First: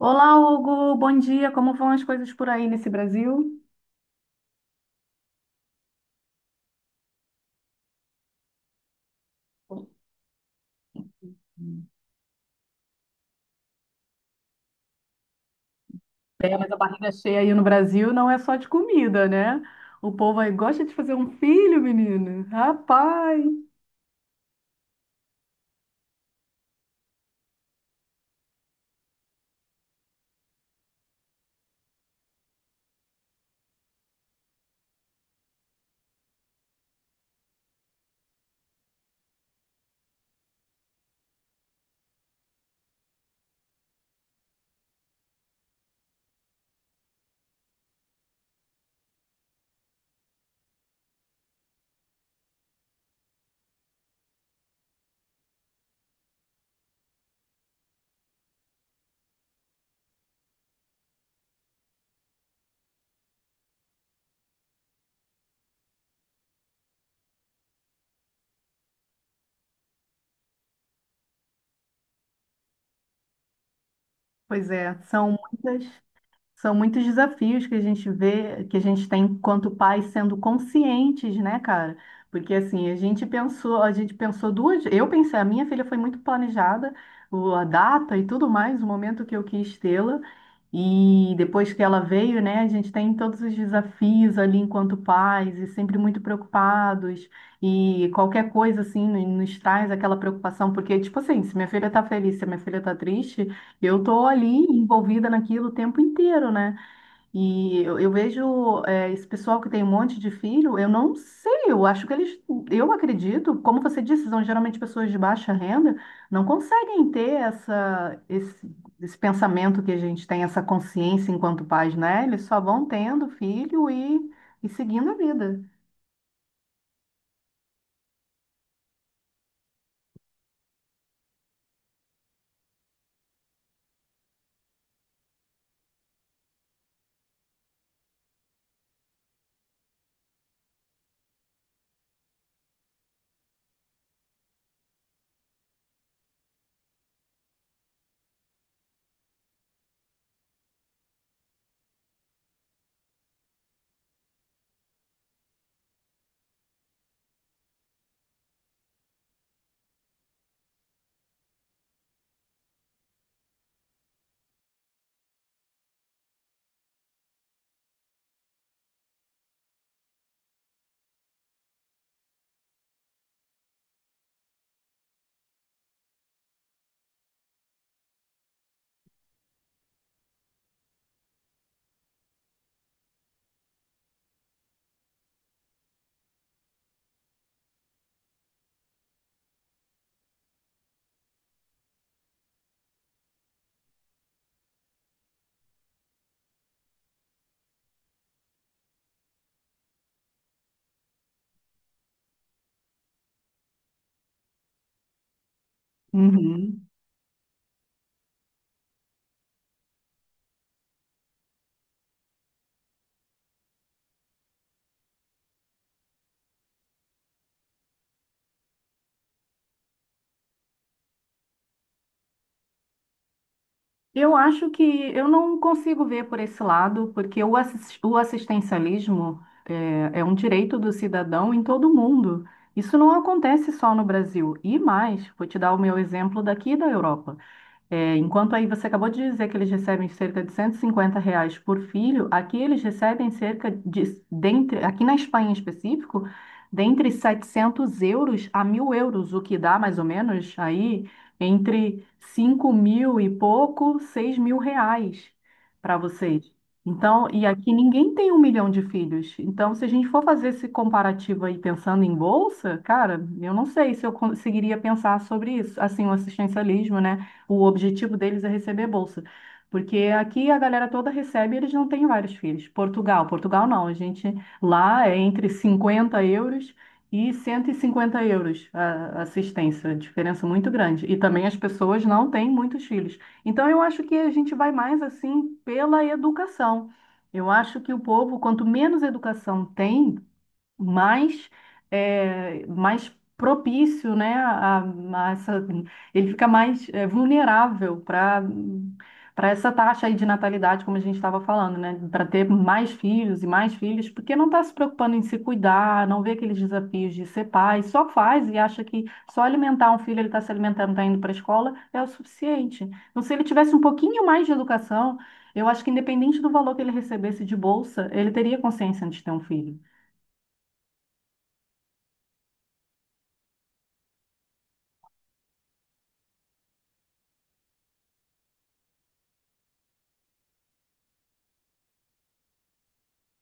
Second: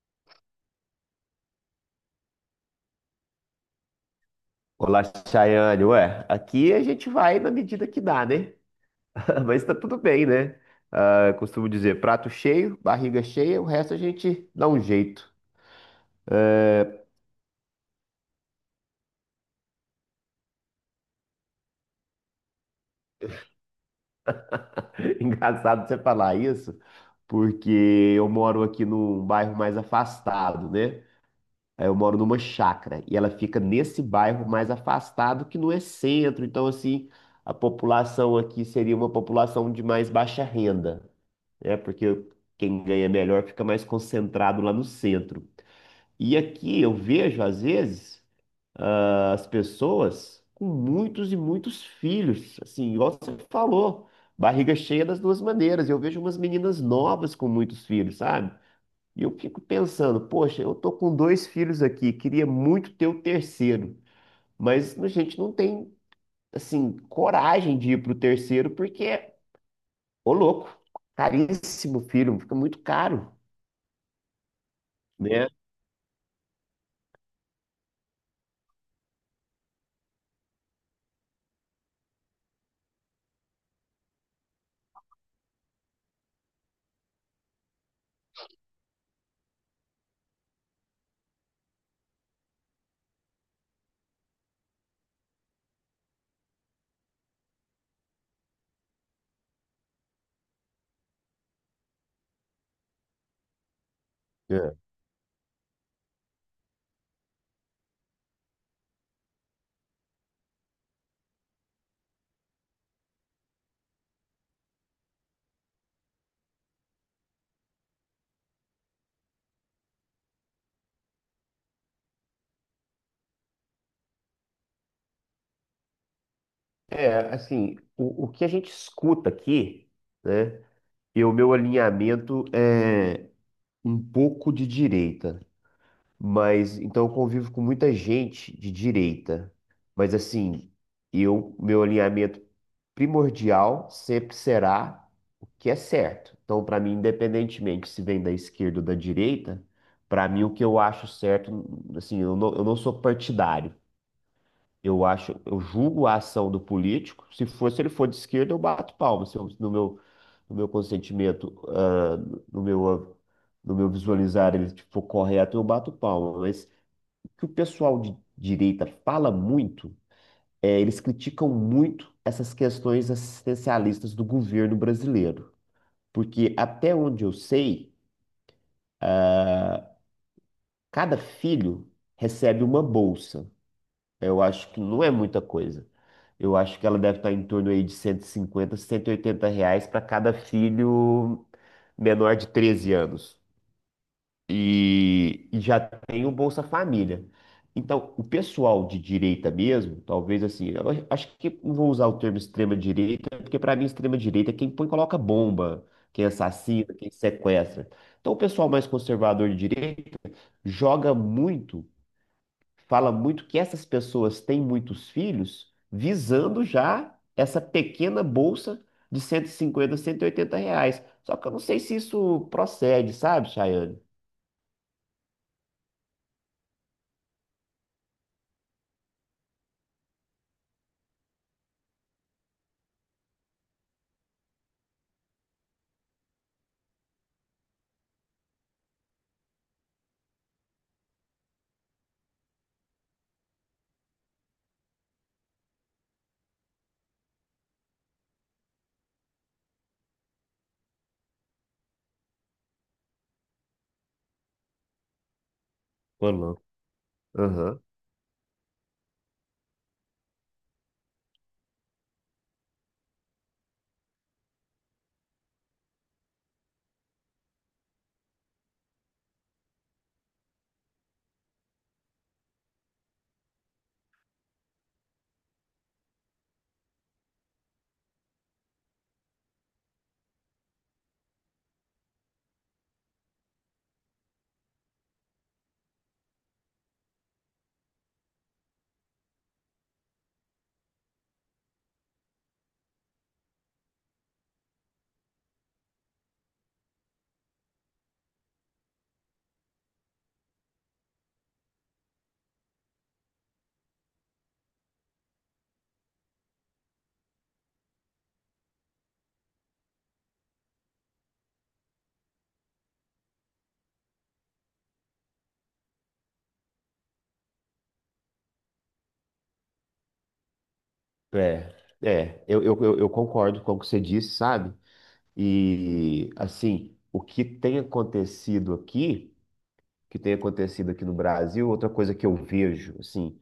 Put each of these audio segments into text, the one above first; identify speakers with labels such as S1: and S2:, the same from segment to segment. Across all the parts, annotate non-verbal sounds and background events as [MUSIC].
S1: Olá, Hugo, bom dia. Como vão as coisas por aí nesse Brasil?
S2: Olá, Chayane. Ué, aqui a gente vai na medida que dá, né? [LAUGHS] Mas tá tudo bem, né? Ah, eu costumo dizer, prato cheio, barriga cheia, o resto a gente dá um jeito.
S1: Mas a barriga cheia aí no Brasil não é só de comida, né? O povo aí gosta de fazer um filho, menino. Rapaz!
S2: [LAUGHS] Engraçado você falar isso, porque eu moro aqui num bairro mais afastado, né? Eu moro numa chácara e ela fica nesse bairro mais afastado que não é centro. Então, assim, a população aqui seria uma população de mais baixa renda. Né? Porque quem ganha melhor fica mais concentrado lá no centro. E aqui eu vejo, às vezes, as pessoas com muitos e muitos filhos, assim, igual você falou, barriga cheia das duas maneiras. Eu vejo umas meninas novas com muitos filhos, sabe? E eu fico pensando, poxa, eu tô com dois filhos aqui, queria muito ter o terceiro, mas a gente não tem, assim, coragem de ir pro terceiro porque, ô louco, caríssimo filho, fica muito caro.
S1: Pois é, são
S2: Né?
S1: muitas. São muitos desafios que a gente vê, que a gente tem enquanto pais sendo conscientes, né, cara? Porque assim, a gente pensou duas, eu pensei, a minha filha foi muito planejada, a data e tudo mais, o momento que eu quis tê-la. E depois que ela veio, né, a gente tem todos os desafios ali enquanto pais e sempre muito preocupados. E qualquer coisa assim nos traz aquela preocupação, porque tipo assim, se minha filha tá feliz, se minha filha tá triste, eu tô ali
S2: É.
S1: envolvida naquilo o tempo inteiro, né? E eu vejo esse pessoal que tem um monte de filho, eu não sei, eu acho que eles, eu acredito, como você disse, são geralmente pessoas de baixa renda, não conseguem ter essa, esse pensamento que a gente tem, essa consciência enquanto pais, né? Eles só vão tendo filho e seguindo a vida.
S2: É, assim, o que a gente escuta aqui, né? E o meu alinhamento é um pouco de direita, mas então eu convivo com muita gente de direita. Mas assim, eu, meu alinhamento primordial sempre será o que é certo. Então, para mim, independentemente se vem da esquerda ou da direita, para mim o que eu acho certo, assim, eu não sou partidário. Eu acho, eu julgo a ação do político. Se for, se ele for de esquerda, eu bato palma, se eu- no meu consentimento, no meu, no meu visualizar ele tipo, for correto, eu bato palma. Mas o que o pessoal de direita fala muito é, eles criticam muito essas questões assistencialistas do governo brasileiro. Porque até onde eu sei, cada filho recebe uma bolsa. Eu acho que não é muita coisa. Eu acho que ela deve estar em torno aí de 150, R$ 180 para cada filho menor de 13 anos. E já tem o Bolsa Família. Então, o pessoal de direita mesmo, talvez assim, eu acho que não vou usar o termo extrema direita, porque para mim extrema direita é quem põe e coloca bomba, quem
S1: Uhum.
S2: assassina, quem sequestra. Então, o pessoal mais conservador de direita joga muito fala muito que essas pessoas têm muitos filhos visando já essa pequena bolsa de cento e cinquenta R$ 180. Só que eu não sei se isso procede, sabe, Chayane?
S1: Eu acho que eu não consigo ver por esse lado, porque o assistencialismo é um direito do cidadão em todo o mundo. Isso não acontece só no Brasil. E mais, vou te dar o meu exemplo daqui da Europa. É, enquanto aí você acabou de dizer que eles recebem cerca de 150 reais por filho, aqui eles recebem cerca de, dentre, aqui na Espanha em específico, dentre 700 euros a 1.000 euros, o que dá mais ou menos aí entre 5.000 e pouco, 6.000 reais para
S2: Ou
S1: vocês.
S2: não.
S1: Então, e aqui
S2: Aham.
S1: ninguém tem um milhão de filhos. Então, se a gente for fazer esse comparativo aí pensando em bolsa, cara, eu não sei se eu conseguiria pensar sobre isso, assim, o assistencialismo, né? O objetivo deles é receber bolsa. Porque aqui a galera toda recebe e eles não têm vários filhos. Portugal, Portugal não. A gente lá é entre 50 euros e 150 euros a assistência. Diferença muito grande. E também as pessoas não têm muitos filhos. Então eu acho que a gente vai mais assim pela educação. Eu acho que o povo, quanto menos educação tem, mais, mais propício, né, a essa, ele fica mais vulnerável para essa taxa aí de natalidade, como a gente estava falando, né, para ter mais filhos e mais filhos, porque não está se preocupando em se cuidar, não vê aqueles desafios de ser pai, só faz e acha que só alimentar um filho, ele está se alimentando, está indo para a escola, é o suficiente. Então, se ele tivesse um pouquinho mais de educação, eu acho que independente do valor que ele recebesse de bolsa, ele teria consciência antes de ter um filho.
S2: É, é, eu concordo com o que você disse, sabe? E, assim, o que tem acontecido aqui, o que tem acontecido aqui no Brasil, outra coisa que eu vejo, assim,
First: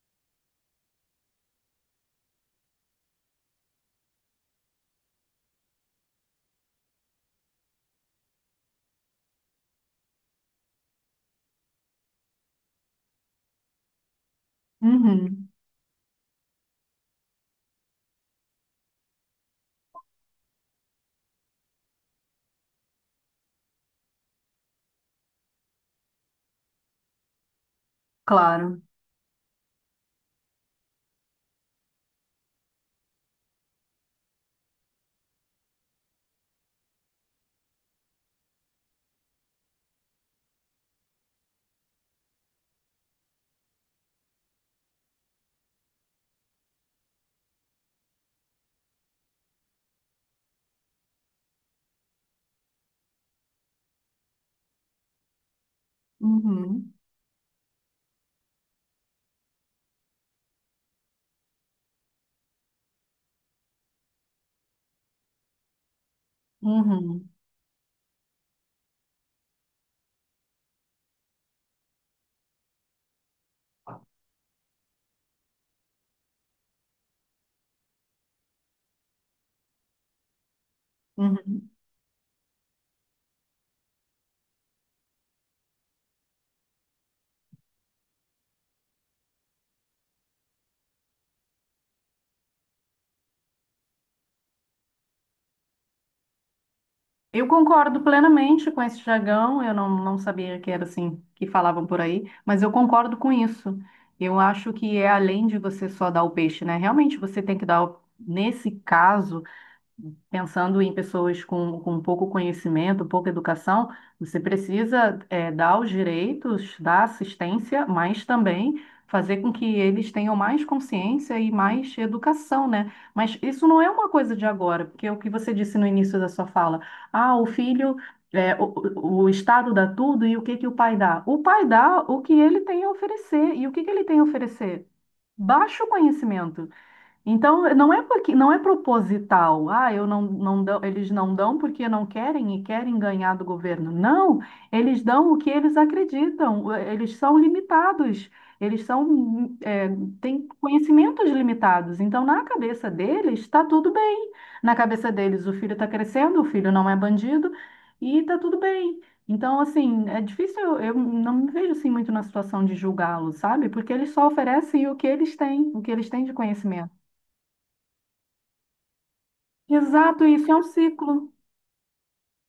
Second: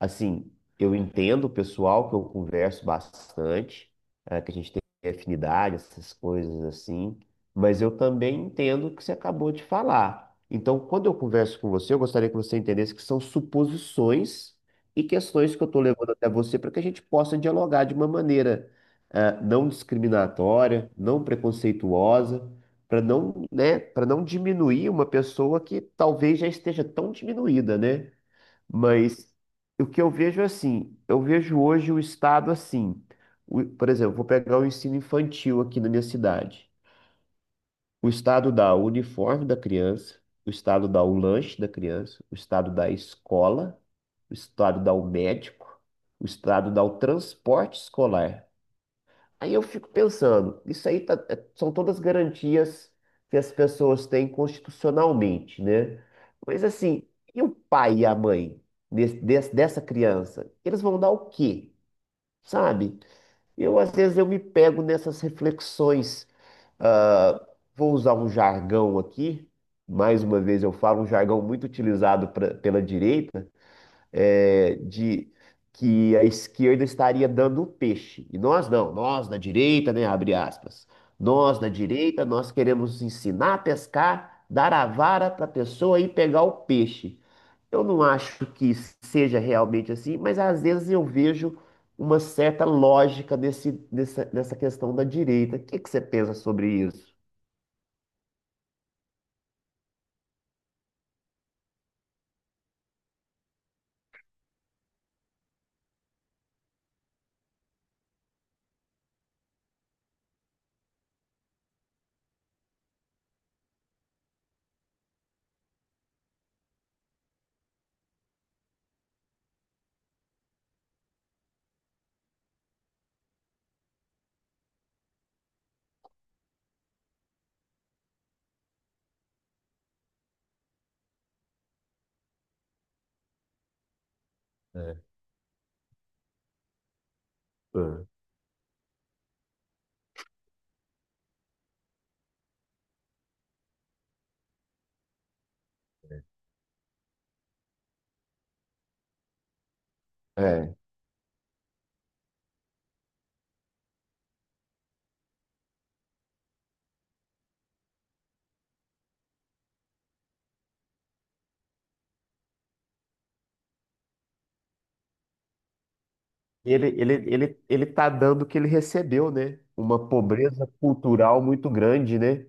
S2: Assim, eu entendo o pessoal que eu converso bastante, que a gente tem afinidade, essas coisas assim, mas eu também entendo o que você acabou de falar. Então, quando eu converso com você, eu gostaria que você entendesse que são suposições e
S1: Uhum.
S2: questões que eu estou levando até você para que a gente possa dialogar de uma maneira, não discriminatória, não preconceituosa, para não, né, para não diminuir uma pessoa que talvez já esteja tão diminuída, né?
S1: Claro.
S2: Mas o que eu vejo é assim, eu vejo hoje o Estado assim. Por exemplo, vou pegar o ensino infantil aqui na minha cidade. O Estado dá o uniforme da criança, o Estado dá o lanche da criança, o Estado dá a escola, o Estado dá o médico, o Estado dá o transporte escolar. Aí eu fico pensando, isso aí são todas garantias que as pessoas têm constitucionalmente, né? Mas
S1: Uhum,
S2: assim, e o pai e a mãe dessa criança? Eles vão dar o quê? Sabe? Eu, às vezes, eu me pego nessas reflexões.
S1: uhum,
S2: ah, Vou usar um jargão aqui. Mais uma vez, eu falo um jargão muito utilizado pela direita de que a esquerda estaria dando o peixe. E nós não, nós da direita, né, abre aspas. Nós da
S1: uhum.
S2: direita, nós queremos ensinar a pescar, dar a vara para a pessoa e pegar o peixe. Eu não acho que seja realmente assim, mas às vezes eu vejo uma certa lógica nessa questão da direita. O que que você pensa sobre isso?
S1: Eu concordo plenamente com esse jargão. Eu não, não sabia que era assim que falavam por aí, mas eu concordo com isso. Eu acho que é além de você só dar o peixe, né? Realmente você tem que dar, o- nesse caso, pensando em pessoas com pouco conhecimento, pouca educação, você precisa dar os direitos, dar assistência, mas também fazer com que eles tenham mais consciência e mais educação, né? Mas isso não é uma coisa de agora, porque é o que você disse no início da sua fala, ah, o filho. eh, o, o Estado dá tudo e o que que o pai dá? O pai dá o que ele tem a oferecer. E o que que ele tem a oferecer?
S2: É.
S1: Baixo conhecimento. Então, não é
S2: Hum.
S1: porque não é proposital. Ah, eu não, não dão, eles não dão porque não querem e querem ganhar do governo. Não, eles dão o que eles acreditam. Eles são limitados. Eles são, é, têm conhecimentos limitados. Então, na cabeça deles, está tudo bem. Na cabeça deles, o filho está crescendo, o filho não é bandido e está tudo bem. Então, assim, é difícil, eu não me vejo assim muito na situação de julgá-los, sabe? Porque eles só oferecem o que eles têm, o que eles têm de
S2: Ele,
S1: conhecimento.
S2: ele, ele, ele tá dando o que ele recebeu, né? Uma
S1: Exato, isso é um
S2: pobreza
S1: ciclo.
S2: cultural muito grande, né?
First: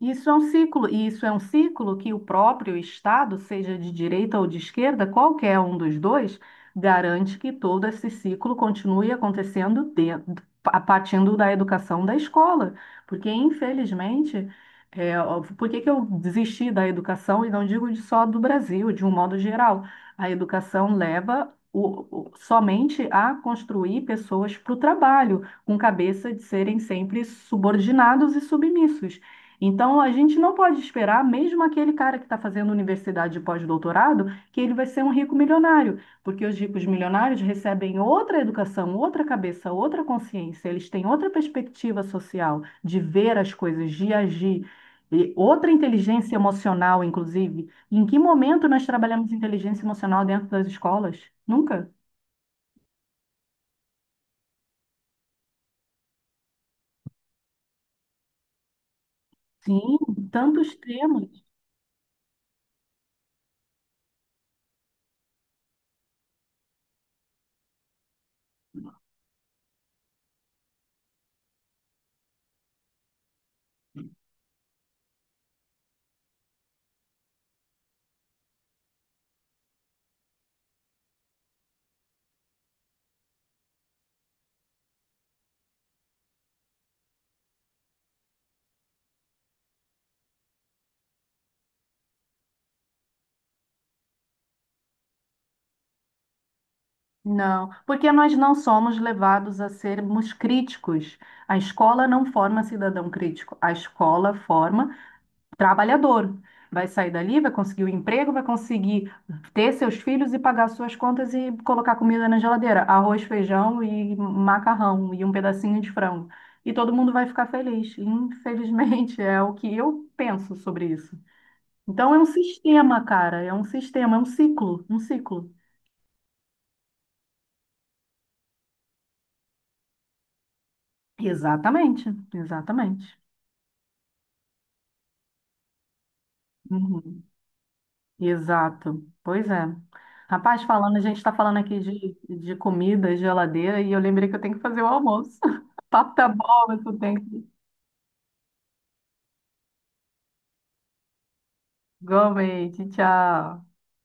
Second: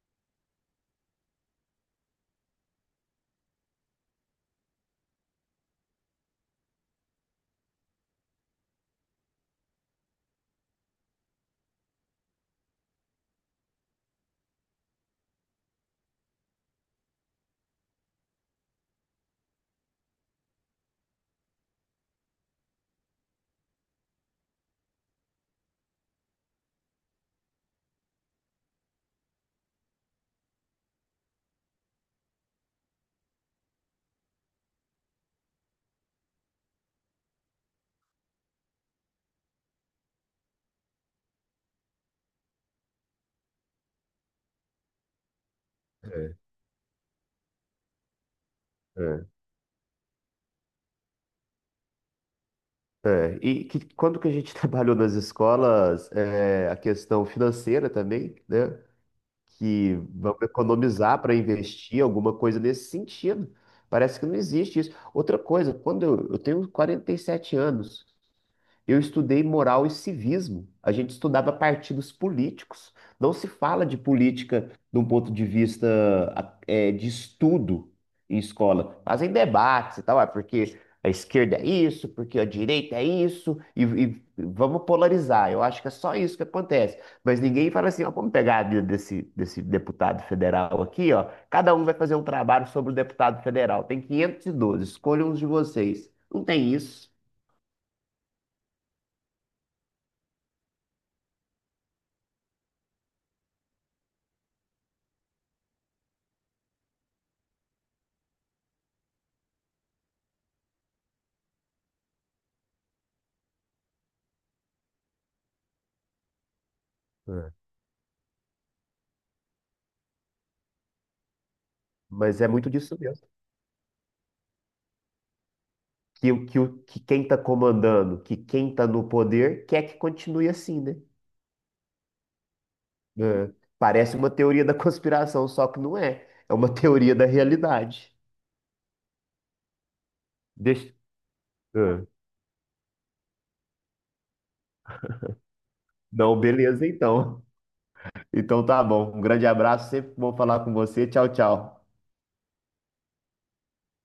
S1: Isso é um ciclo, e isso é um ciclo que o próprio Estado, seja de direita ou de esquerda, qualquer um dos dois, garante que todo esse ciclo continue acontecendo dentro, a partindo da educação da escola. Porque, infelizmente, ó, por que que eu desisti da educação, e não digo de só do Brasil, de um modo geral? A educação leva somente a construir pessoas para o trabalho, com cabeça de serem sempre subordinados e submissos. Então, a gente não pode esperar, mesmo aquele cara que está fazendo universidade de pós-doutorado, que ele vai ser um rico milionário, porque os ricos milionários recebem outra educação, outra cabeça, outra consciência, eles têm outra perspectiva social de ver as coisas, de agir, e outra inteligência emocional, inclusive. Em que momento nós
S2: É.
S1: trabalhamos inteligência emocional dentro das escolas? Nunca.
S2: É. E que, quando que a gente [LAUGHS] trabalhou nas escolas, a questão financeira também, né? Que
S1: Sim,
S2: vamos
S1: tantos
S2: economizar
S1: temas.
S2: para investir alguma coisa nesse sentido. Parece que não existe isso. Outra coisa, quando eu tenho 47 anos. Eu estudei moral e civismo. A gente estudava partidos políticos. Não se fala de política de um ponto de vista de estudo em escola. Fazem debates e tal, porque a esquerda é isso, porque a direita é isso, e vamos polarizar. Eu acho que é só isso que acontece. Mas ninguém fala assim, ó, vamos pegar a vida desse deputado federal aqui, ó. Cada um vai fazer um trabalho sobre o deputado federal. Tem 512. Escolham uns de vocês. Não tem isso.
S1: Não, porque nós não somos levados a sermos críticos. A escola não forma cidadão crítico, a escola forma trabalhador. Vai sair dali, vai conseguir o emprego, vai conseguir ter seus filhos e pagar suas contas e colocar comida na geladeira, arroz, feijão e macarrão e um pedacinho de frango. E todo mundo vai ficar
S2: É.
S1: feliz. Infelizmente, [LAUGHS] é o que eu penso sobre isso. Então, é um
S2: Mas é muito disso
S1: sistema,
S2: mesmo.
S1: cara, é um sistema, é um ciclo, um ciclo.
S2: Que quem está comandando, que quem está no poder, quer que continue assim, né?
S1: Exatamente, exatamente.
S2: É. Parece uma teoria da [LAUGHS] conspiração, só que não é. É uma teoria
S1: Uhum.
S2: da realidade.
S1: Exato. Pois é. Rapaz,
S2: Deixa.
S1: falando, a gente está falando aqui
S2: É.
S1: de comida, geladeira, e eu lembrei que eu tenho que fazer o almoço. [LAUGHS] O papo tá
S2: Não,
S1: bom, mas
S2: beleza,
S1: eu tenho
S2: então.
S1: que.
S2: [LAUGHS] Então tá bom. Um grande abraço, sempre bom falar com você. Tchau, tchau.
S1: Igualmente, tchau.